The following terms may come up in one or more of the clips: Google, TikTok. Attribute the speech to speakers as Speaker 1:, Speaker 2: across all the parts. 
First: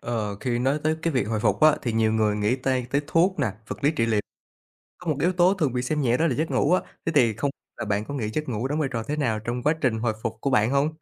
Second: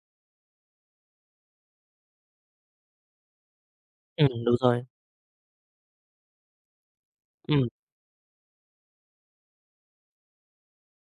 Speaker 1: Ờ, Khi nói tới cái việc hồi phục á, thì nhiều người nghĩ tay tới thuốc nè, vật lý trị liệu.
Speaker 2: Ừm, đúng rồi.
Speaker 1: Có một yếu tố thường bị xem nhẹ đó là giấc ngủ á. Thế thì không
Speaker 2: Ừm,
Speaker 1: biết là bạn có nghĩ giấc ngủ đóng vai trò thế nào trong quá trình hồi phục của bạn không?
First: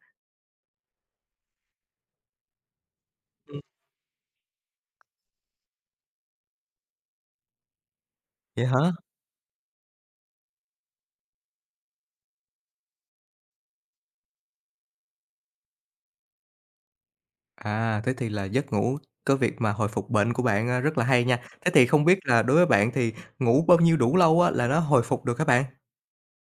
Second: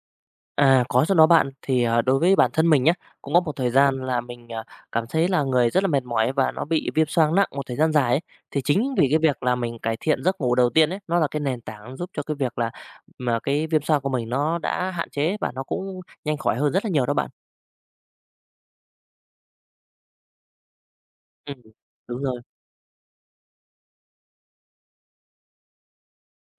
Speaker 2: có chứ đó bạn. Thì đối với bản thân mình nhá, cũng có một
Speaker 1: Ừm,
Speaker 2: thời gian là mình cảm thấy là người rất là mệt mỏi và nó bị viêm xoang nặng một thời gian dài ấy. Thì
Speaker 1: vậy hả?
Speaker 2: chính vì cái việc là mình cải thiện giấc ngủ đầu tiên ấy, nó là cái nền tảng giúp cho cái việc là mà cái viêm xoang của mình nó đã hạn chế và nó cũng nhanh khỏi hơn rất là nhiều đó bạn.
Speaker 1: À, thế thì là giấc ngủ cái việc mà hồi phục bệnh của bạn, rất là hay nha.
Speaker 2: Ừm,
Speaker 1: Thế thì không biết
Speaker 2: đúng rồi.
Speaker 1: là đối với bạn thì ngủ bao nhiêu đủ lâu á là nó hồi phục được các bạn?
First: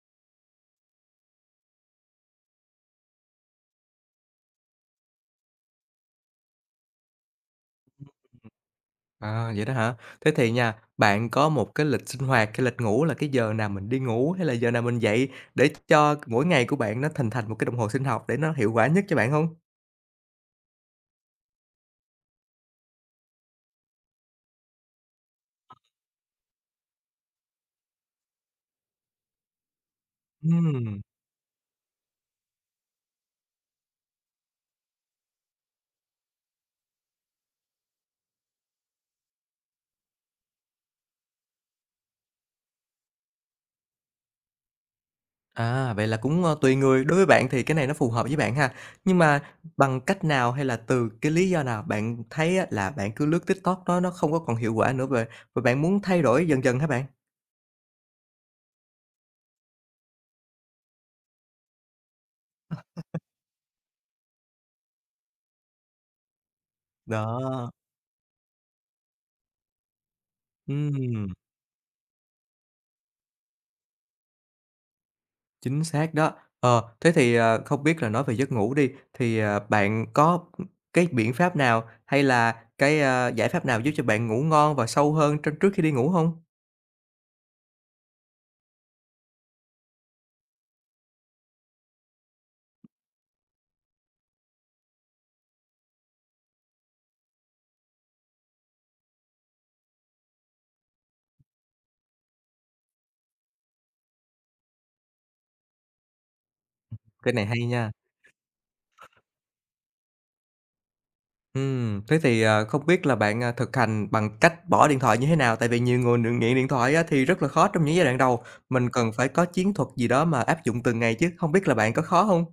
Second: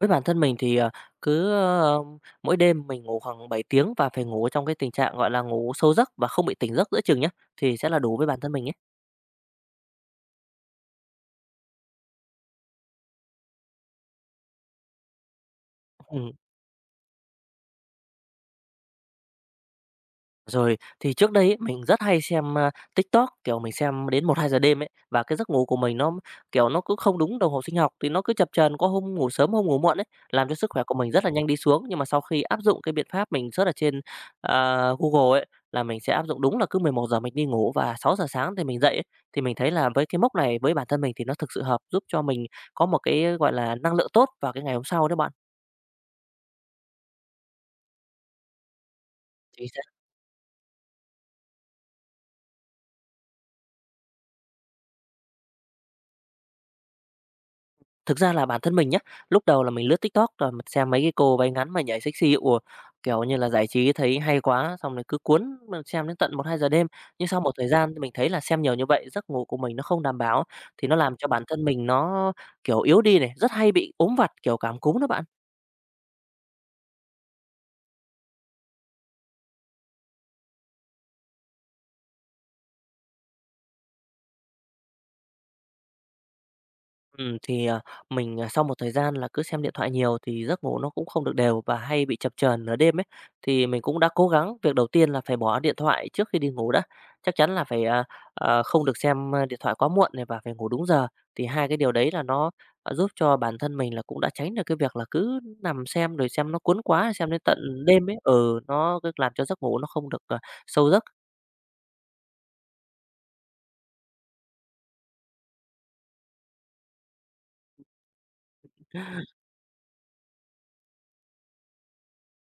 Speaker 2: Với bản thân mình thì, cứ, ơ, mỗi đêm mình ngủ khoảng 7 tiếng và phải ngủ trong cái tình trạng, gọi là, ngủ sâu giấc và không bị tỉnh giấc giữa chừng nhá, thì sẽ là đủ với bản thân mình ấy.
Speaker 1: À, vậy đó hả? Thế thì nha, bạn có một cái lịch sinh hoạt, cái lịch ngủ là cái giờ nào mình đi ngủ hay là giờ nào mình dậy để cho
Speaker 2: Ừm.
Speaker 1: mỗi ngày của bạn nó thành thành một cái đồng hồ sinh học để nó hiệu quả nhất cho bạn không?
Speaker 2: Rồi, thì trước đây ấy, mình rất hay xem TikTok, kiểu, mình xem đến 1 2 giờ đêm ấy, và cái giấc ngủ của mình nó, kiểu, nó cứ không đúng đồng hồ sinh học, thì nó cứ chập chờn, có hôm ngủ sớm, hôm ngủ muộn ấy, làm cho sức khỏe của
Speaker 1: Ừm,
Speaker 2: mình rất là nhanh đi xuống. Nhưng mà sau khi áp dụng cái biện pháp mình search ở trên Google ấy, là mình sẽ áp dụng đúng là cứ 11 giờ mình đi ngủ và 6 giờ sáng thì mình dậy ấy, thì mình thấy là với cái mốc này với bản thân mình thì nó thực sự hợp, giúp cho mình có một cái, gọi là, năng lượng tốt vào cái ngày hôm sau đó
Speaker 1: vậy là cũng, tùy người, đối với bạn thì cái này nó phù hợp với bạn ha. Nhưng mà
Speaker 2: bạn.
Speaker 1: bằng cách nào hay là từ cái lý do nào bạn thấy á là bạn cứ lướt TikTok nó không có còn hiệu quả nữa và bạn muốn thay đổi dần dần hả bạn?
Speaker 2: Thực ra là bản thân mình nhá, lúc đầu là mình lướt TikTok rồi mình xem mấy cái cô váy ngắn mà nhảy sexy, ủa kiểu như là, giải trí thấy hay quá, xong rồi cứ cuốn mà xem đến tận 1 2 giờ đêm. Nhưng sau một thời
Speaker 1: Đó,
Speaker 2: gian thì mình thấy là xem nhiều như vậy, giấc ngủ của mình nó không đảm bảo, thì nó làm
Speaker 1: ừm.
Speaker 2: cho bản thân mình nó, kiểu, yếu đi này, rất hay bị ốm vặt, kiểu, cảm cúm đó bạn.
Speaker 1: Chính xác đó. Thế thì, không biết là nói về giấc ngủ đi, thì bạn có, cái biện pháp nào hay là cái, giải pháp nào giúp cho bạn ngủ ngon và sâu hơn trong trước khi đi ngủ không?
Speaker 2: Thì mình sau một thời gian là cứ xem điện thoại nhiều thì giấc ngủ nó cũng không được đều và hay bị chập chờn nửa đêm ấy, thì mình cũng đã cố gắng việc đầu tiên là phải bỏ điện thoại trước khi đi ngủ đã. Chắc chắn là phải, à, à, không được xem, a, điện thoại quá muộn này và phải ngủ đúng giờ, thì hai cái điều đấy là nó giúp cho bản thân mình là cũng đã tránh được cái việc là cứ nằm xem rồi xem nó cuốn quá, xem
Speaker 1: Cái
Speaker 2: đến
Speaker 1: này hay
Speaker 2: tận
Speaker 1: nha.
Speaker 2: đêm ấy. Ừ, nó cứ làm cho giấc ngủ nó không được sâu giấc.
Speaker 1: Thế thì, không biết là bạn, thực hành bằng cách bỏ điện thoại như thế nào? Tại vì nhiều người nghiện điện thoại á, thì rất là khó trong những giai đoạn đầu, mình cần phải có chiến thuật gì đó mà áp dụng từng ngày chứ, không biết là bạn có khó không?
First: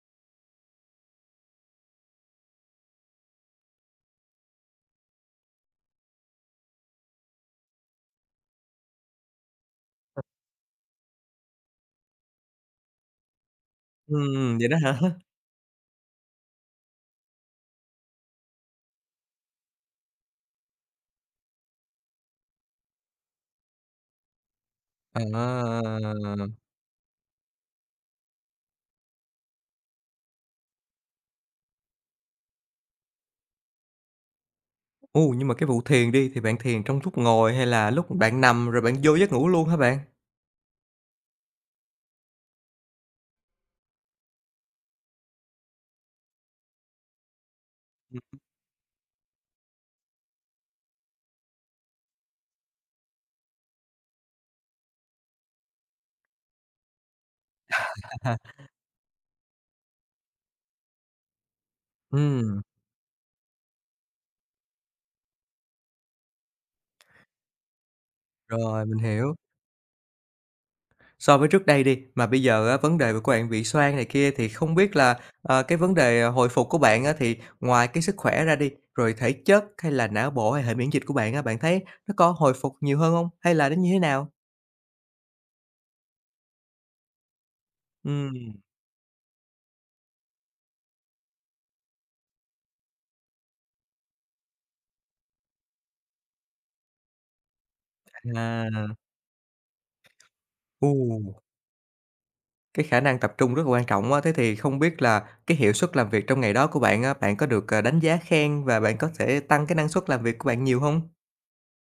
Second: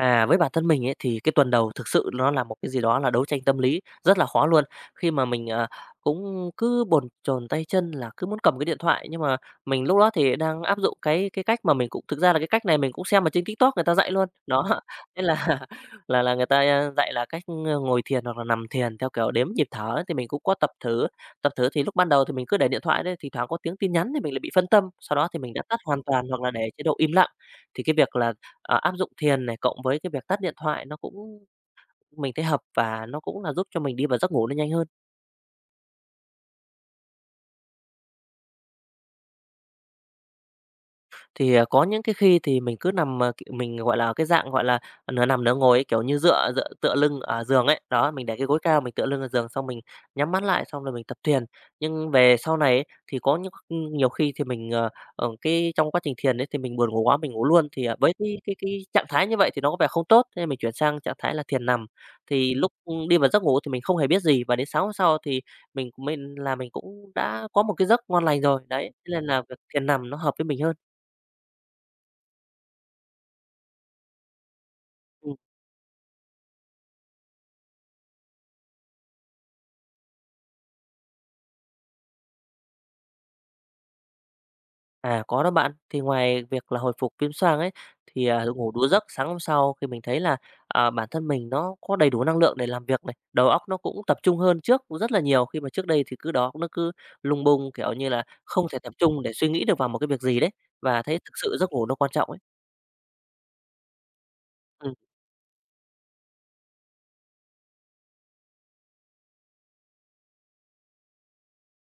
Speaker 2: À, với bản thân mình ấy, thì cái tuần đầu thực sự nó là một cái gì đó là đấu tranh tâm lý rất là khó luôn. Khi mà mình cũng cứ bồn chồn tay chân là cứ muốn cầm cái điện thoại, nhưng mà mình lúc đó thì đang áp dụng cái cách mà mình cũng thực ra là cái cách này mình cũng xem ở trên TikTok người ta dạy luôn. Đó,
Speaker 1: Vậy đó hả?
Speaker 2: nên là là người ta dạy là cách ngồi thiền hoặc là nằm thiền theo kiểu đếm nhịp thở, ấy, thì mình cũng có tập thử. Tập thử thì lúc ban đầu thì mình cứ để điện thoại đấy, thỉnh thoảng có tiếng tin nhắn thì mình lại bị phân tâm, sau đó thì mình đã tắt hoàn toàn hoặc
Speaker 1: À.
Speaker 2: là để chế độ im lặng. Thì cái việc là áp dụng thiền này, cộng với cái việc tắt điện thoại nó cũng mình thấy hợp và nó cũng là giúp cho mình đi vào giấc ngủ nó nhanh hơn.
Speaker 1: Ồ, nhưng mà cái vụ thiền đi, thì bạn thiền trong lúc ngồi hay là lúc bạn nằm rồi bạn vô giấc ngủ luôn hả bạn?
Speaker 2: Thì có những cái khi thì mình cứ nằm, kiểu, mình, gọi là, cái dạng, gọi là, nửa nằm nửa ngồi ấy, kiểu như, dựa dựa tựa lưng ở giường ấy. Đó, mình để
Speaker 1: Ừm.
Speaker 2: cái gối cao, mình tựa lưng vào giường xong mình nhắm mắt lại, xong rồi mình tập thiền. Nhưng về sau này ấy, thì có những nhiều khi thì mình cái trong quá trình thiền ấy thì mình buồn ngủ quá, mình ngủ luôn. Với cái trạng thái như vậy thì nó có vẻ không tốt, thế nên mình chuyển sang trạng thái là thiền nằm. Thì lúc đi vào giấc ngủ thì mình không hề biết gì và đến sáng hôm sau thì mình cũng đã có một cái giấc ngon lành rồi. Đấy,
Speaker 1: Rồi, mình
Speaker 2: thế nên
Speaker 1: hiểu.
Speaker 2: là việc thiền nằm nó hợp với mình hơn.
Speaker 1: So với trước đây đi, mà bây giờ á vấn đề của bạn bị xoang này kia thì không biết là,
Speaker 2: Ừ.
Speaker 1: cái vấn đề hồi phục của bạn á thì ngoài cái sức khỏe ra đi, rồi thể chất hay là não bộ hay hệ miễn dịch của bạn á, bạn thấy nó có hồi phục nhiều hơn không? Hay là nó như thế nào?
Speaker 2: À, có đó bạn. Thì ngoài việc là hồi phục viêm xoang ấy, thì, à,
Speaker 1: Ừm,
Speaker 2: ngủ đủ giấc sáng hôm sau khi mình thấy là bản thân mình nó có đầy đủ năng lượng để làm việc này, đầu óc nó cũng tập trung hơn trước rất là nhiều, khi mà trước đây thì cứ đó nó cứ lung bung, kiểu như là, không thể tập
Speaker 1: à,
Speaker 2: trung để suy nghĩ được vào một cái việc gì đấy, và thấy thực
Speaker 1: ồ.
Speaker 2: sự giấc ngủ nó quan trọng ấy.
Speaker 1: Cái khả năng tập trung rất là quan trọng á, thế thì không
Speaker 2: Ừm.
Speaker 1: biết là cái hiệu suất làm việc trong ngày đó của bạn á, bạn có được, đánh giá khen và bạn có thể tăng cái năng suất làm việc của bạn nhiều không?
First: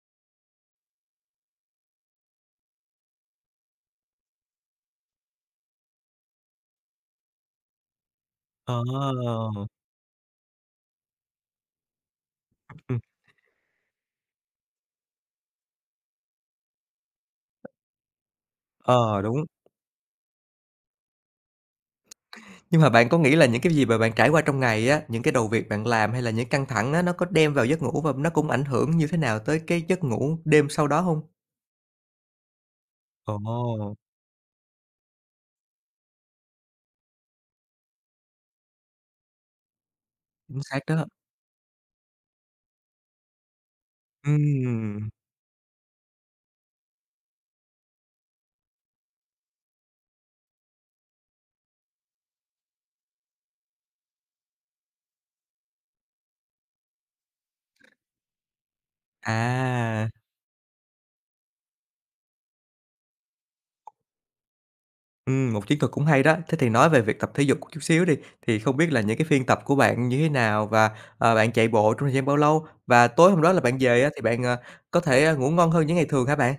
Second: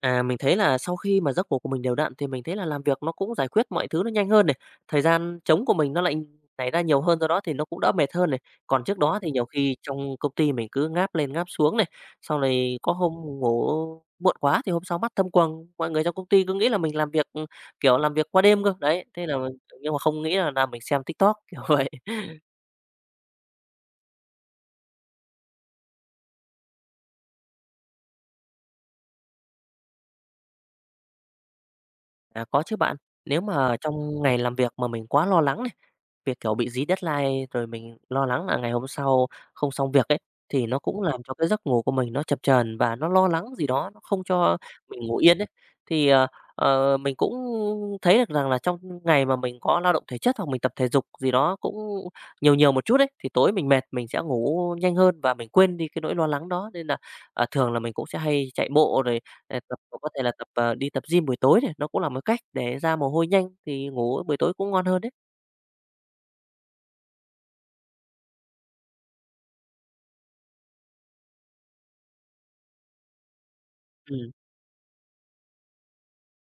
Speaker 2: À, mình thấy là sau khi mà giấc ngủ của mình đều đặn thì mình thấy là làm việc nó cũng giải quyết mọi thứ nó nhanh hơn này, thời gian trống của mình nó lại nảy ra nhiều hơn, do đó thì nó cũng đỡ mệt hơn này.
Speaker 1: Ờ,
Speaker 2: Còn trước đó thì nhiều khi trong công ty mình cứ ngáp lên ngáp xuống này, sau này có
Speaker 1: ừm,
Speaker 2: hôm ngủ muộn quá thì hôm sau mắt thâm quầng, mọi người trong công ty cứ nghĩ là mình làm việc, kiểu, làm việc qua đêm cơ, đấy,
Speaker 1: ờ,
Speaker 2: thế là
Speaker 1: đúng.
Speaker 2: mình- nhưng mà không nghĩ là mình xem TikTok, kiểu vậy.
Speaker 1: Nhưng mà bạn có nghĩ là những cái gì mà bạn trải qua trong ngày á, những cái đầu việc bạn làm hay là những căng thẳng á, nó có đem vào giấc ngủ và nó cũng ảnh hưởng như thế nào tới cái giấc ngủ đêm sau đó không?
Speaker 2: À, có chứ bạn. Nếu mà
Speaker 1: Ồ,
Speaker 2: trong ngày làm việc mà mình quá lo lắng này, việc, kiểu, bị dí deadline rồi mình lo lắng là ngày hôm sau không xong việc ấy,
Speaker 1: chính
Speaker 2: thì nó
Speaker 1: xác
Speaker 2: cũng
Speaker 1: đó.
Speaker 2: làm cho cái giấc ngủ của mình nó chập chờn và nó lo lắng gì đó, nó không cho mình
Speaker 1: Ừm,
Speaker 2: ngủ yên ấy. Thì mình cũng thấy được rằng là trong ngày mà mình có lao động thể chất hoặc mình tập thể dục gì đó cũng nhiều nhiều một chút ấy, thì tối mình mệt mình sẽ ngủ nhanh hơn và mình quên đi cái nỗi lo lắng đó. Nên là thường là mình cũng sẽ hay chạy bộ rồi để tập
Speaker 1: à.
Speaker 2: có thể là tập đi tập gym buổi tối này, nó cũng là một cách để ra mồ hôi nhanh thì ngủ buổi tối cũng ngon hơn đấy.
Speaker 1: Một chiến thuật cũng hay đó. Thế thì nói về việc tập thể dục chút xíu đi, thì không biết là những cái phiên tập của bạn như thế nào và bạn chạy bộ trong thời gian bao lâu? Và tối hôm đó là bạn về á thì
Speaker 2: Ừm.
Speaker 1: bạn, có thể, ngủ ngon hơn những ngày thường hả bạn?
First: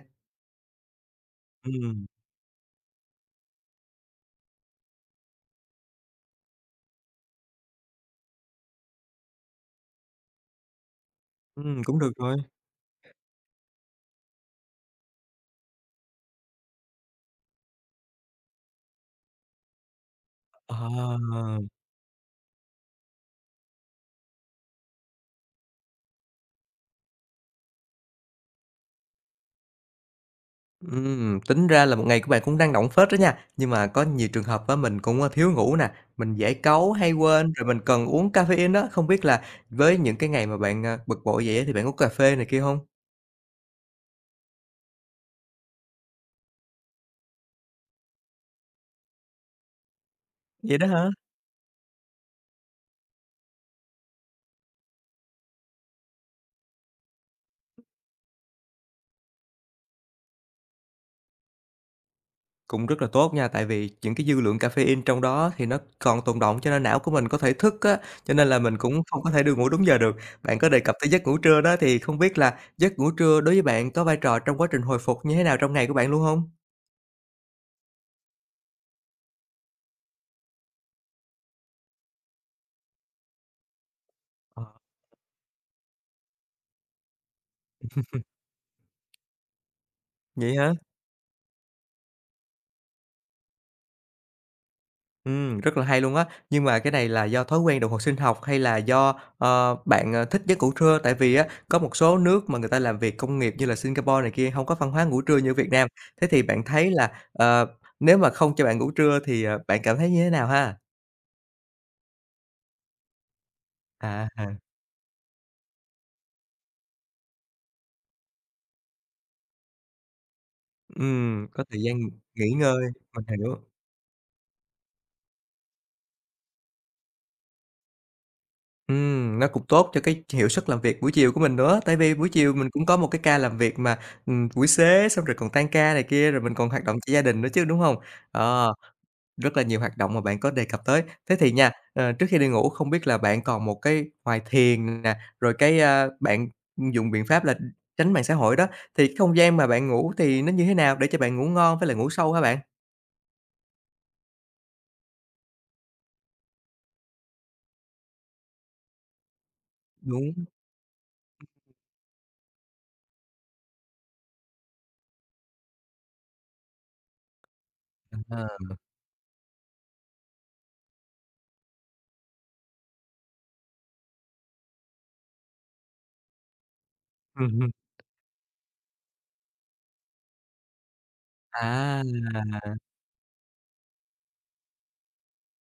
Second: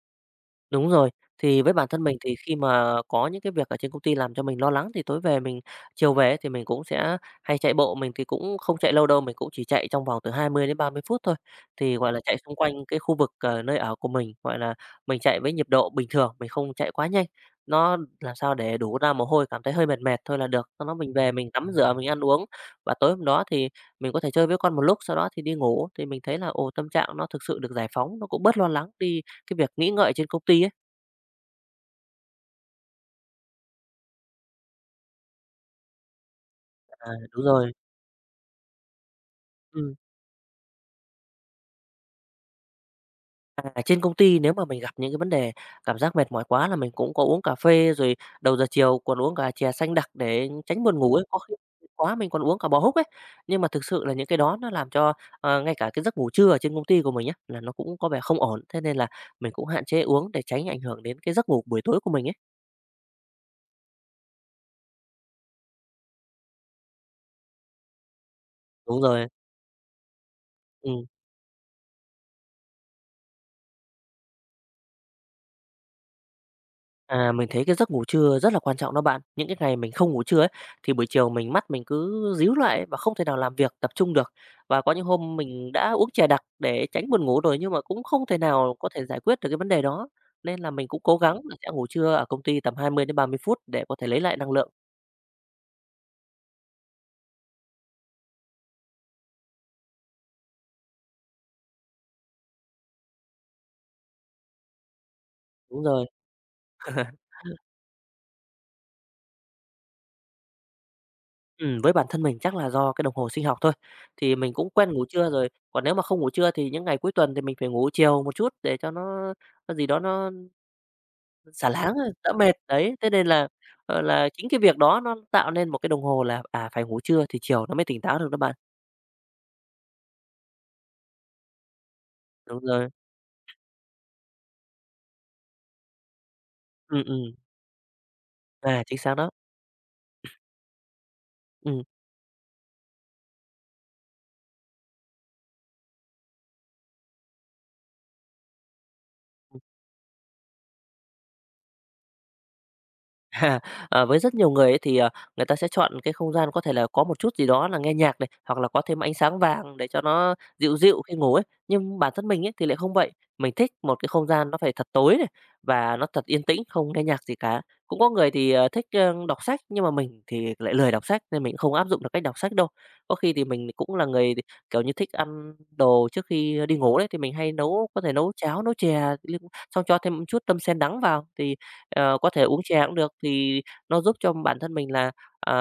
Speaker 2: Đúng rồi. Thì với bản thân
Speaker 1: Ừm,
Speaker 2: mình thì khi mà có những cái việc ở trên công ty làm cho mình lo lắng thì tối về mình chiều về ấy thì mình cũng sẽ hay chạy bộ, mình thì cũng không chạy lâu đâu, mình cũng chỉ chạy trong vòng từ 20 đến 30 phút thôi. Thì,
Speaker 1: cũng được
Speaker 2: gọi là,
Speaker 1: rồi.
Speaker 2: chạy xung quanh cái khu vực, nơi ở của mình, gọi là, mình chạy với nhịp độ bình thường, mình không chạy quá nhanh. Nó làm sao để đủ ra mồ hôi, cảm thấy hơi mệt mệt thôi là được. Sau đó mình về
Speaker 1: À.
Speaker 2: mình tắm rửa, mình ăn uống và tối hôm đó thì mình có thể chơi với con một lúc, sau đó thì đi ngủ. Thì mình thấy là, ồ, tâm trạng nó thực sự được giải phóng, nó cũng bớt lo lắng đi cái việc nghĩ ngợi trên công ty ấy.
Speaker 1: Tính ra là một ngày của bạn cũng năng động phết đó nha. Nhưng mà có nhiều trường hợp á mình cũng, thiếu ngủ nè, mình dễ cáu,
Speaker 2: À,
Speaker 1: hay
Speaker 2: đúng
Speaker 1: quên, rồi
Speaker 2: rồi.
Speaker 1: mình cần uống caffeine đó. Không biết là
Speaker 2: Ừm,
Speaker 1: với những cái ngày mà bạn, bực bội vậy á thì bạn uống cà phê này kia không?
Speaker 2: trên công ty nếu mà mình gặp những cái vấn đề cảm giác mệt mỏi quá là mình cũng có uống cà phê, rồi đầu giờ chiều còn uống cả chè xanh đặc để
Speaker 1: Vậy
Speaker 2: tránh
Speaker 1: đó
Speaker 2: buồn
Speaker 1: hả?
Speaker 2: ngủ ấy, có khi quá mình còn uống cả bò húc ấy. Nhưng mà thực sự là những cái đó nó làm cho, ờ, ngay cả cái giấc ngủ trưa ở trên công ty của mình á, là nó cũng có vẻ không ổn, thế nên là mình cũng hạn chế uống để tránh ảnh hưởng đến cái giấc ngủ buổi tối của mình ấy.
Speaker 1: Cũng rất là tốt nha, tại vì những cái dư lượng caffeine trong đó thì nó còn tồn đọng cho nên não của mình có thể thức á, cho nên là mình
Speaker 2: Đúng
Speaker 1: cũng không
Speaker 2: rồi,
Speaker 1: có thể được ngủ đúng giờ được. Bạn có đề cập
Speaker 2: ừm.
Speaker 1: tới giấc ngủ trưa đó thì không biết là giấc ngủ trưa đối với bạn có vai trò trong quá trình hồi phục như thế nào trong ngày của bạn luôn không?
Speaker 2: À, mình thấy cái giấc ngủ trưa rất là quan trọng đó bạn. Những cái ngày mình không ngủ trưa ấy, thì buổi chiều mình mắt mình cứ ríu lại ấy và không thể nào làm việc tập trung được.
Speaker 1: Ờ,
Speaker 2: Và có những hôm mình đã uống trà đặc để tránh buồn ngủ rồi nhưng mà cũng không thể nào có thể giải quyết được cái vấn đề đó.
Speaker 1: vậy
Speaker 2: Nên là
Speaker 1: hả?
Speaker 2: mình cũng cố gắng là sẽ ngủ trưa ở công ty tầm 20 đến 30 phút để có thể lấy lại năng lượng.
Speaker 1: Rất là hay luôn á. Nhưng mà cái này là do thói quen đồng hồ sinh học hay là do, bạn, thích giấc ngủ trưa? Tại vì á, có một số nước mà người ta làm việc công nghiệp như là Singapore này kia không có văn hóa ngủ trưa như Việt
Speaker 2: Đúng
Speaker 1: Nam.
Speaker 2: rồi.
Speaker 1: Thế thì bạn thấy là, nếu mà không cho bạn ngủ trưa thì, bạn cảm thấy như thế nào ha?
Speaker 2: Với bản thân mình chắc là do cái đồng hồ sinh học thôi.
Speaker 1: À,
Speaker 2: Thì
Speaker 1: à,
Speaker 2: mình cũng quen ngủ trưa rồi. Còn nếu mà không ngủ trưa thì những ngày cuối tuần thì mình phải ngủ chiều một chút để cho nó gì đó nó
Speaker 1: có
Speaker 2: xả
Speaker 1: thời
Speaker 2: láng
Speaker 1: gian
Speaker 2: thôi, đỡ
Speaker 1: nghỉ
Speaker 2: mệt,
Speaker 1: ngơi,
Speaker 2: đấy. Thế
Speaker 1: mình
Speaker 2: nên là,
Speaker 1: hiểu.
Speaker 2: là chính cái việc đó nó tạo nên một cái đồng hồ là, phải ngủ trưa thì chiều nó mới tỉnh táo được đó bạn.
Speaker 1: Nó cũng tốt cho cái hiệu suất làm việc buổi chiều của mình nữa. Tại vì buổi chiều
Speaker 2: Đúng
Speaker 1: mình cũng
Speaker 2: rồi.
Speaker 1: có một cái ca làm việc mà, buổi xế xong rồi còn tan ca này kia, rồi mình còn hoạt động
Speaker 2: Ừm,
Speaker 1: cho gia
Speaker 2: ừm.
Speaker 1: đình nữa chứ, đúng không? Ờ.
Speaker 2: À, chính xác đó.
Speaker 1: Rất là nhiều hoạt động mà bạn có đề cập tới. Thế thì nha,
Speaker 2: Ừ.
Speaker 1: trước khi đi ngủ không biết là bạn còn một cái ngoài thiền nè, rồi cái, bạn dùng biện pháp là tránh mạng xã hội đó, thì cái không gian mà bạn ngủ thì nó như thế nào để cho bạn ngủ ngon với lại ngủ sâu hả bạn?
Speaker 2: À, với rất nhiều người ấy thì, người ta sẽ chọn cái không gian có thể là có một chút gì đó là nghe nhạc này, hoặc là có thêm ánh sáng vàng để cho nó
Speaker 1: Đúng,
Speaker 2: dịu dịu khi ngủ ấy. Nhưng bản thân mình ấy thì lại không vậy, mình thích một cái không gian nó phải thật tối này và nó thật yên tĩnh, không nghe nhạc gì cả. Cũng có người thì,
Speaker 1: à,
Speaker 2: thích, đọc sách, nhưng mà mình thì lại lười đọc sách nên mình không áp dụng được cách đọc sách đâu. Có khi thì mình cũng là người, kiểu như, thích ăn đồ trước khi đi ngủ đấy, thì mình hay
Speaker 1: hưm.
Speaker 2: nấu có thể nấu cháo, nấu chè, xong cho thêm chút tâm sen đắng vào thì
Speaker 1: À,
Speaker 2: ờ, có thể uống chè cũng được, thì nó giúp cho bản thân mình là, à,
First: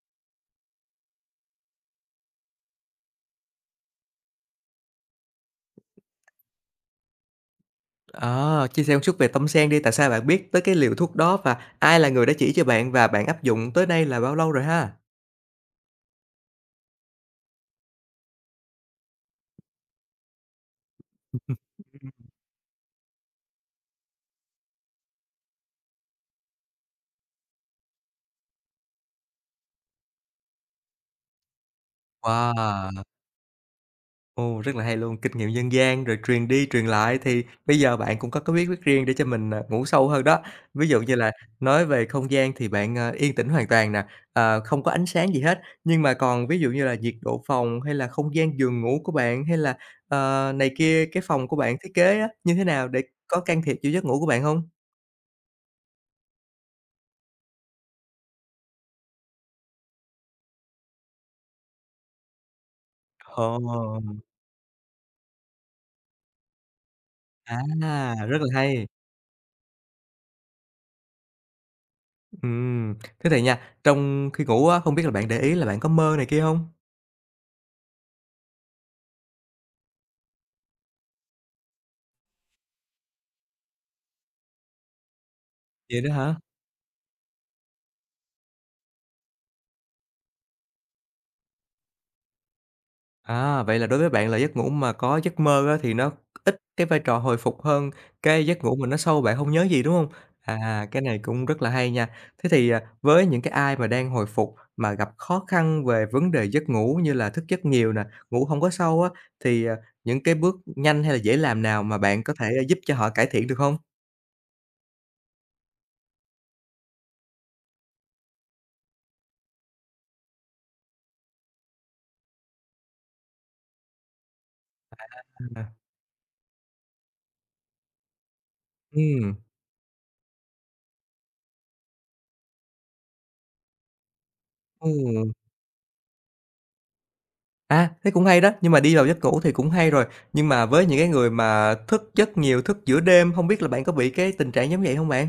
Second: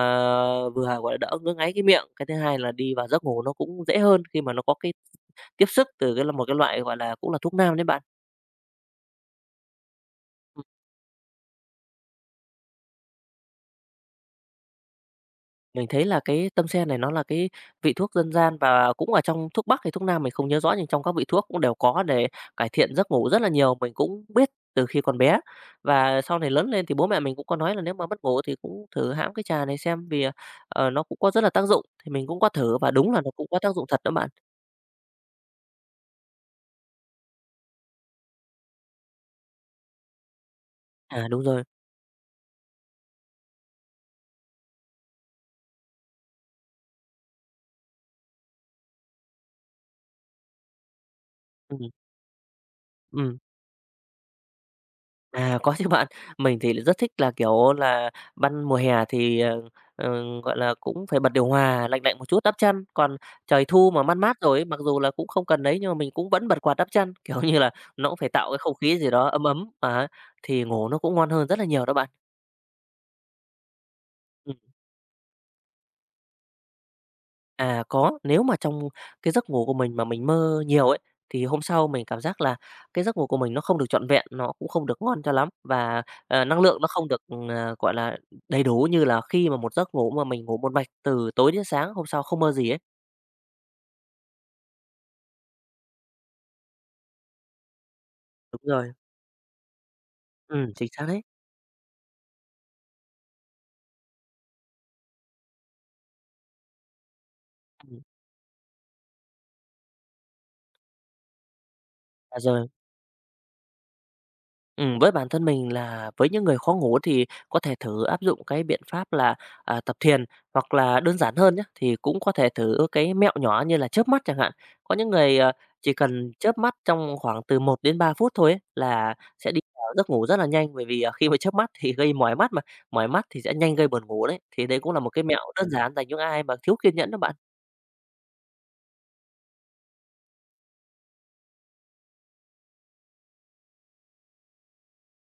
Speaker 2: vừa, gọi là, đỡ ngứa ngáy cái miệng, cái thứ hai là đi vào giấc ngủ nó cũng dễ hơn khi mà nó có cái tiếp sức từ cái là một cái loại, gọi là, cũng là thuốc nam đấy bạn.
Speaker 1: ờ, chia sẻ một chút về tâm sen đi, tại sao bạn biết tới
Speaker 2: Ừ.
Speaker 1: cái liều thuốc đó và ai là người đã chỉ cho bạn và bạn áp dụng tới nay là bao lâu rồi ha?
Speaker 2: Mình thấy là cái tâm sen này nó là cái vị thuốc dân gian và cũng ở trong thuốc Bắc hay thuốc Nam mình không nhớ rõ, nhưng trong các vị thuốc cũng đều có để cải thiện giấc ngủ rất là nhiều, mình cũng biết từ khi còn bé. Và sau này lớn lên thì bố mẹ mình cũng có nói là nếu mà mất ngủ thì cũng thử hãm cái trà này xem vì, nó cũng có rất là tác dụng, thì mình cũng có thử và
Speaker 1: Wow!
Speaker 2: đúng là nó cũng có tác dụng thật đó bạn.
Speaker 1: Ồ, rất là hay luôn, kinh nghiệm dân gian rồi truyền đi truyền lại thì bây giờ bạn cũng có cái bí quyết riêng để cho mình, ngủ sâu hơn đó. Ví dụ như
Speaker 2: À,
Speaker 1: là
Speaker 2: đúng rồi,
Speaker 1: nói về không gian thì bạn, yên tĩnh hoàn toàn nè, không có ánh sáng gì hết, nhưng mà còn ví dụ như là nhiệt độ phòng hay là không gian giường ngủ của bạn hay là, này kia, cái phòng của bạn
Speaker 2: ừm,
Speaker 1: thiết kế á, như thế nào để
Speaker 2: ừm.
Speaker 1: có can thiệp vô giấc ngủ của bạn không?
Speaker 2: À, có chứ bạn. Mình thì lại rất thích là, kiểu là, ban mùa hè thì, ờ, gọi là, cũng phải bật điều hòa lạnh lạnh một chút đắp chăn, còn trời thu mà mát
Speaker 1: Ồ,
Speaker 2: mát rồi ấy, mặc dù là cũng không cần đấy nhưng mà mình cũng vẫn bật quạt đắp chăn, kiểu như là, nó
Speaker 1: à,
Speaker 2: cũng phải
Speaker 1: rất là
Speaker 2: tạo cái không
Speaker 1: hay.
Speaker 2: khí gì đó ấm ấm, thì ngủ nó cũng ngon hơn rất là nhiều đó bạn.
Speaker 1: Ừm, thế thì nha, trong khi ngủ á, không biết là bạn để ý là bạn có mơ này kia không?
Speaker 2: À, có, nếu mà trong cái giấc ngủ của mình mà mình mơ nhiều ấy, thì hôm sau mình cảm giác là cái giấc ngủ của mình nó không được trọn vẹn, nó cũng không được ngon cho lắm
Speaker 1: Vậy
Speaker 2: và,
Speaker 1: đó hả?
Speaker 2: năng lượng nó không được, gọi là, đầy đủ như là khi mà một giấc ngủ mà mình ngủ một mạch từ tối đến sáng, hôm sau không mơ gì ấy.
Speaker 1: À, vậy là đối với bạn là giấc ngủ mà có giấc mơ á, thì nó ít cái vai trò hồi phục hơn cái
Speaker 2: Đúng
Speaker 1: giấc ngủ mà
Speaker 2: rồi,
Speaker 1: nó sâu bạn không nhớ gì, đúng không?
Speaker 2: ừ,
Speaker 1: À,
Speaker 2: chính
Speaker 1: cái
Speaker 2: xác
Speaker 1: này
Speaker 2: đấy,
Speaker 1: cũng rất là hay nha. Thế thì, với những cái ai mà đang hồi phục mà gặp khó khăn về vấn đề giấc ngủ như là thức giấc nhiều
Speaker 2: ừ,
Speaker 1: nè, ngủ không có sâu á, thì, những cái bước nhanh hay là dễ làm nào mà bạn có thể
Speaker 2: rồi.
Speaker 1: giúp cho họ cải thiện được không?
Speaker 2: Với bản thân mình là với những người khó ngủ thì có thể thử áp dụng cái biện pháp là, tập thiền, hoặc là đơn giản hơn nhé thì cũng có thể thử cái mẹo nhỏ như là chớp mắt chẳng hạn. Có những người,
Speaker 1: À,
Speaker 2: chỉ cần chớp mắt trong khoảng từ một đến 3 phút thôi ấy, là
Speaker 1: ừm,
Speaker 2: sẽ đi vào giấc ngủ rất là nhanh, bởi vì, khi mà chớp mắt thì gây mỏi mắt mà, mỏi mắt thì sẽ nhanh gây buồn ngủ đấy. Thì đấy cũng là một cái
Speaker 1: ừm.
Speaker 2: mẹo đơn giản dành những ai mà thiếu kiên nhẫn đó bạn.
Speaker 1: À, thế cũng hay đó, nhưng mà đi vào giấc ngủ thì cũng hay rồi. Nhưng mà với những cái người mà thức giấc nhiều, thức giữa đêm, không biết là bạn có bị cái tình trạng giống vậy hông bạn?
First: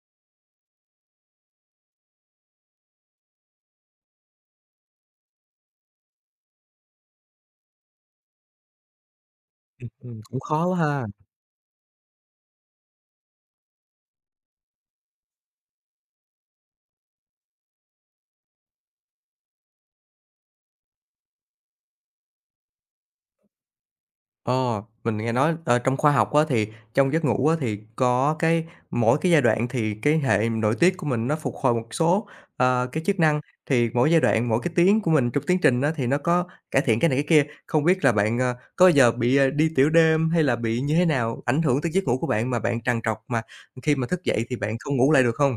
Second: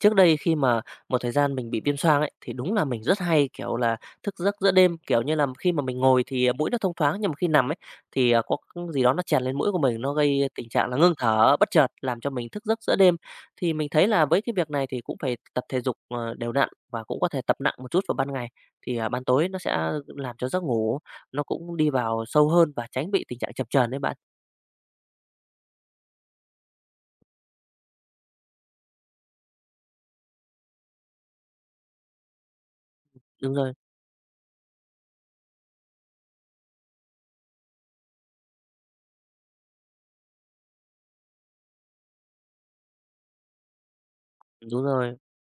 Speaker 2: Trước đây khi mà một thời gian mình bị viêm xoang ấy, thì đúng là mình rất hay, kiểu là, thức giấc giữa đêm, kiểu như là, khi mà mình ngồi thì, mũi nó thông thoáng, nhưng mà khi nằm ấy, thì, có cái gì đó nó chèn lên mũi của mình, nó
Speaker 1: Cũng
Speaker 2: gây
Speaker 1: khó
Speaker 2: tình
Speaker 1: quá
Speaker 2: trạng là
Speaker 1: ha.
Speaker 2: ngưng thở bất chợt, làm cho mình thức giấc giữa đêm. Thì mình thấy là với cái việc này thì cũng phải tập thể dục, đều đặn và cũng có thể tập nặng một chút vào ban ngày, thì, ban tối nó sẽ làm cho giấc ngủ nó cũng đi vào sâu hơn và tránh bị tình trạng chập chờn đấy bạn.
Speaker 1: Ờ, mình nghe nói, trong khoa học á, thì trong giấc ngủ á, thì có cái mỗi cái giai đoạn thì cái hệ nội tiết của mình nó phục hồi một số, cái chức năng,
Speaker 2: Đúng rồi,
Speaker 1: thì mỗi giai đoạn, mỗi cái tiếng của mình trong tiến trình á, thì nó có cải thiện cái này cái kia. Không biết là bạn, có giờ bị, đi tiểu đêm hay là bị như thế nào, ảnh hưởng tới giấc ngủ của bạn mà bạn trằn trọc mà khi mà thức dậy thì bạn
Speaker 2: đúng
Speaker 1: không ngủ
Speaker 2: rồi.
Speaker 1: lại được không?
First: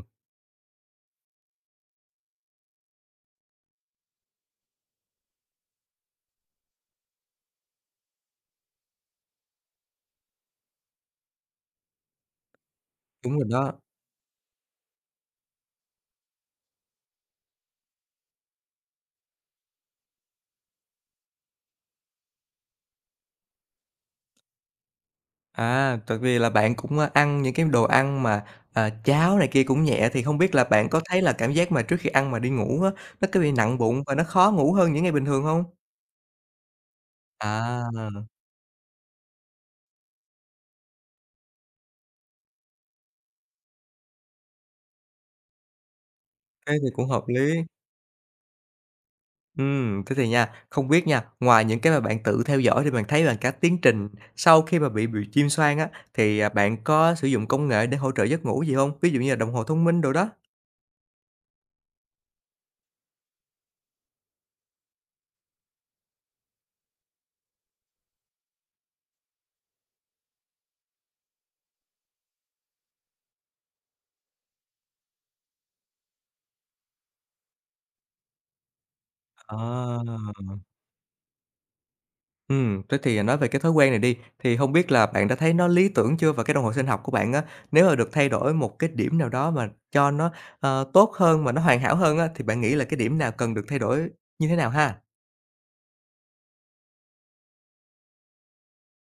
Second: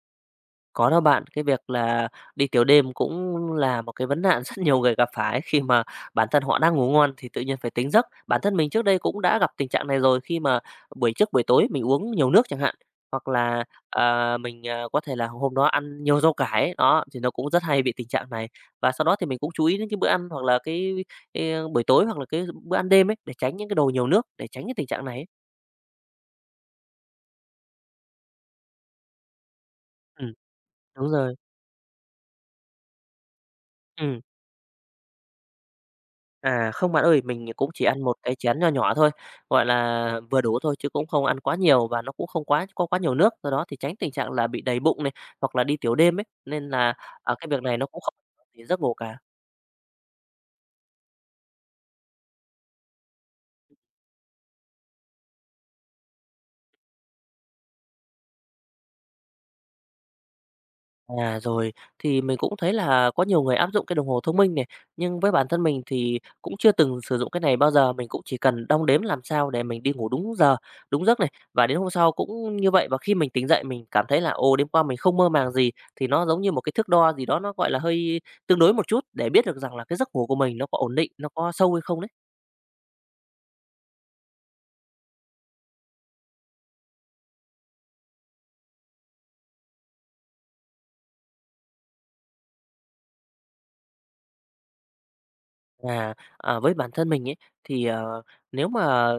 Speaker 2: Có đó bạn, cái việc là đi tiểu đêm cũng là một cái vấn nạn rất nhiều người gặp phải khi mà bản thân họ đang ngủ ngon thì tự nhiên phải tỉnh giấc. Bản thân mình trước đây cũng đã gặp tình trạng này rồi khi mà buổi trước buổi tối mình uống nhiều nước chẳng hạn, hoặc
Speaker 1: Đúng rồi
Speaker 2: là,
Speaker 1: đó.
Speaker 2: mình có thể là hôm đó ăn nhiều rau cải ấy, đó, thì nó cũng rất hay bị tình trạng này. Và sau đó thì mình cũng chú ý đến cái bữa ăn hoặc là cái, buổi tối hoặc là cái bữa ăn đêm ấy, để tránh những cái đồ nhiều nước, để tránh cái tình trạng này ấy.
Speaker 1: À, tại vì là bạn cũng, ăn những cái đồ ăn mà, cháo này kia cũng nhẹ thì
Speaker 2: Ừm,
Speaker 1: không biết là bạn có
Speaker 2: đúng
Speaker 1: thấy là
Speaker 2: rồi,
Speaker 1: cảm giác mà trước khi ăn mà đi ngủ á, nó có bị nặng bụng và
Speaker 2: ừm.
Speaker 1: nó khó ngủ hơn những ngày bình thường không?
Speaker 2: À, không bạn ơi, mình cũng
Speaker 1: À,
Speaker 2: chỉ ăn một cái chén nho nhỏ thôi, gọi là, vừa đủ thôi chứ cũng không ăn quá nhiều và nó cũng không quá nhiều nước, do đó thì tránh tình trạng là bị đầy bụng này, hoặc là đi tiểu đêm ấy, nên
Speaker 1: thế thì
Speaker 2: là,
Speaker 1: cũng hợp
Speaker 2: cái
Speaker 1: lý.
Speaker 2: việc này nó cũng không ảnh hưởng đến giấc ngủ cả.
Speaker 1: Thế thì nha, không biết nha, ngoài những cái mà bạn tự theo dõi thì bạn thấy là cả tiến trình sau khi mà bị chim xoan á, thì, bạn có sử dụng công nghệ để hỗ trợ giấc ngủ gì không? Ví dụ như là đồng hồ thông minh đồ đó.
Speaker 2: À, rồi, thì mình cũng thấy là có nhiều người áp dụng cái đồng hồ thông minh này, nhưng với bản thân mình thì cũng chưa từng sử dụng cái này bao giờ, mình cũng chỉ cần đong đếm làm sao để mình đi ngủ đúng giờ, đúng giấc này, và đến hôm sau cũng như vậy. Và khi mình tỉnh dậy mình cảm thấy là, ồ, đêm qua mình không mơ màng gì, thì nó giống như một cái thước đo gì đó nó, gọi là, hơi tương đối một chút để biết được rằng là cái
Speaker 1: À.
Speaker 2: giấc ngủ của mình nó có ổn định, nó có sâu hay không đấy.
Speaker 1: Thế thì nói về cái thói quen này đi, thì hông biết là bạn đã thấy nó lý tưởng chưa? Và cái đồng hồ sinh học của bạn á, nếu mà được thay đổi một cái điểm nào đó mà cho nó, tốt hơn, mà nó hoàn hảo hơn á, thì bạn nghĩ là cái điểm nào cần được thay đổi như thế nào ha?
Speaker 2: Với bản thân mình ấy, thì, nếu mà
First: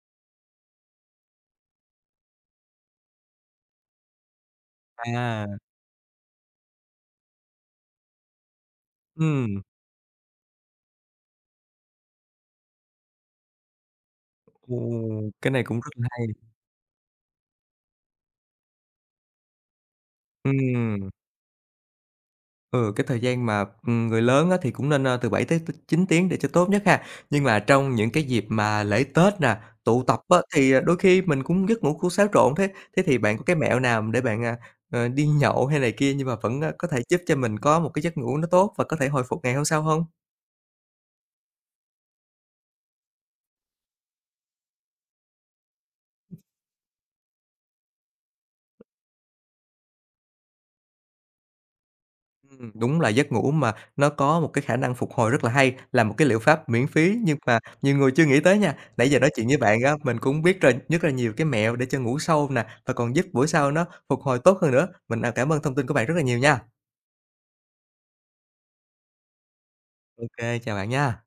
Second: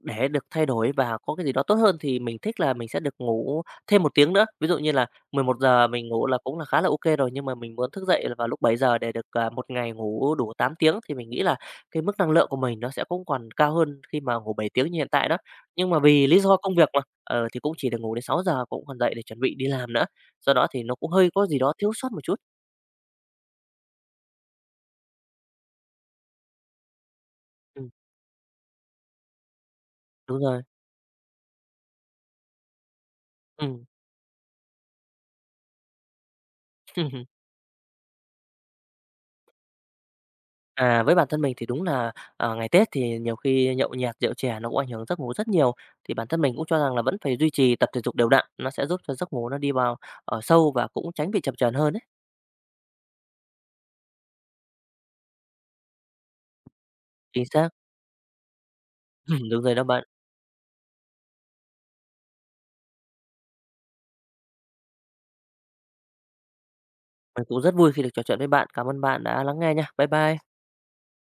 Speaker 2: để được thay đổi và có cái gì đó tốt hơn thì mình thích là mình sẽ được ngủ thêm một tiếng nữa. Ví dụ như là mười
Speaker 1: À.
Speaker 2: một giờ mình ngủ là cũng là khá là ok rồi, nhưng mà mình muốn thức dậy là vào lúc bảy giờ để được,
Speaker 1: Ừm.
Speaker 2: một ngày ngủ đủ 8 tiếng thì mình nghĩ là cái mức năng lượng của mình nó sẽ cũng còn cao hơn khi mà ngủ bảy
Speaker 1: Ồ,
Speaker 2: tiếng như hiện tại đó.
Speaker 1: cái này cũng rất
Speaker 2: Nhưng mà
Speaker 1: là hay.
Speaker 2: vì lý do công việc mà, thì cũng chỉ được ngủ đến sáu giờ cũng còn dậy để chuẩn bị đi làm nữa, do đó thì nó
Speaker 1: Ừm.
Speaker 2: cũng hơi có gì đó thiếu sót một chút.
Speaker 1: Ừ, cái thời gian mà, người lớn á thì cũng nên, từ 7 tới 9 tiếng để cho tốt nhất ha. Nhưng mà
Speaker 2: Ừm,
Speaker 1: trong những cái dịp mà lễ Tết nè, tụ tập á,
Speaker 2: đúng rồi,
Speaker 1: thì, đôi khi mình cũng giấc ngủ cũng xáo trộn thế. Thế thì bạn có cái mẹo
Speaker 2: ừm.
Speaker 1: nào để bạn, đi nhậu hay này kia nhưng mà vẫn, có thể giúp cho mình có một cái giấc ngủ nó tốt và có thể hồi phục ngày hôm sau không?
Speaker 2: À, với bản thân mình thì đúng là, ngày Tết thì nhiều khi nhậu nhẹt, rượu chè nó cũng ảnh hưởng giấc ngủ rất nhiều, thì bản thân mình cũng cho rằng là vẫn phải duy trì tập thể dục đều đặn, nó sẽ giúp cho giấc ngủ nó đi vào, sâu và cũng tránh bị chập chờn hơn đấy.
Speaker 1: Đúng là giấc ngủ mà nó có một cái khả năng phục hồi rất là hay, là một cái liệu pháp miễn phí nhưng
Speaker 2: Chính
Speaker 1: mà
Speaker 2: xác.
Speaker 1: nhiều người chưa nghĩ tới nha. Nãy giờ nói chuyện với
Speaker 2: Đúng rồi
Speaker 1: bạn
Speaker 2: đó
Speaker 1: á,
Speaker 2: bạn.
Speaker 1: mình cũng biết rồi rất là nhiều cái mẹo để cho ngủ sâu nè, và còn giúp buổi sau nó phục hồi tốt hơn nữa. Mình, cảm ơn thông tin của bạn rất là nhiều nha.
Speaker 2: Mình cũng rất vui khi được trò chuyện với bạn. Cảm ơn bạn đã lắng nghe nha. Bye
Speaker 1: Ok,
Speaker 2: bye.
Speaker 1: chào bạn nha.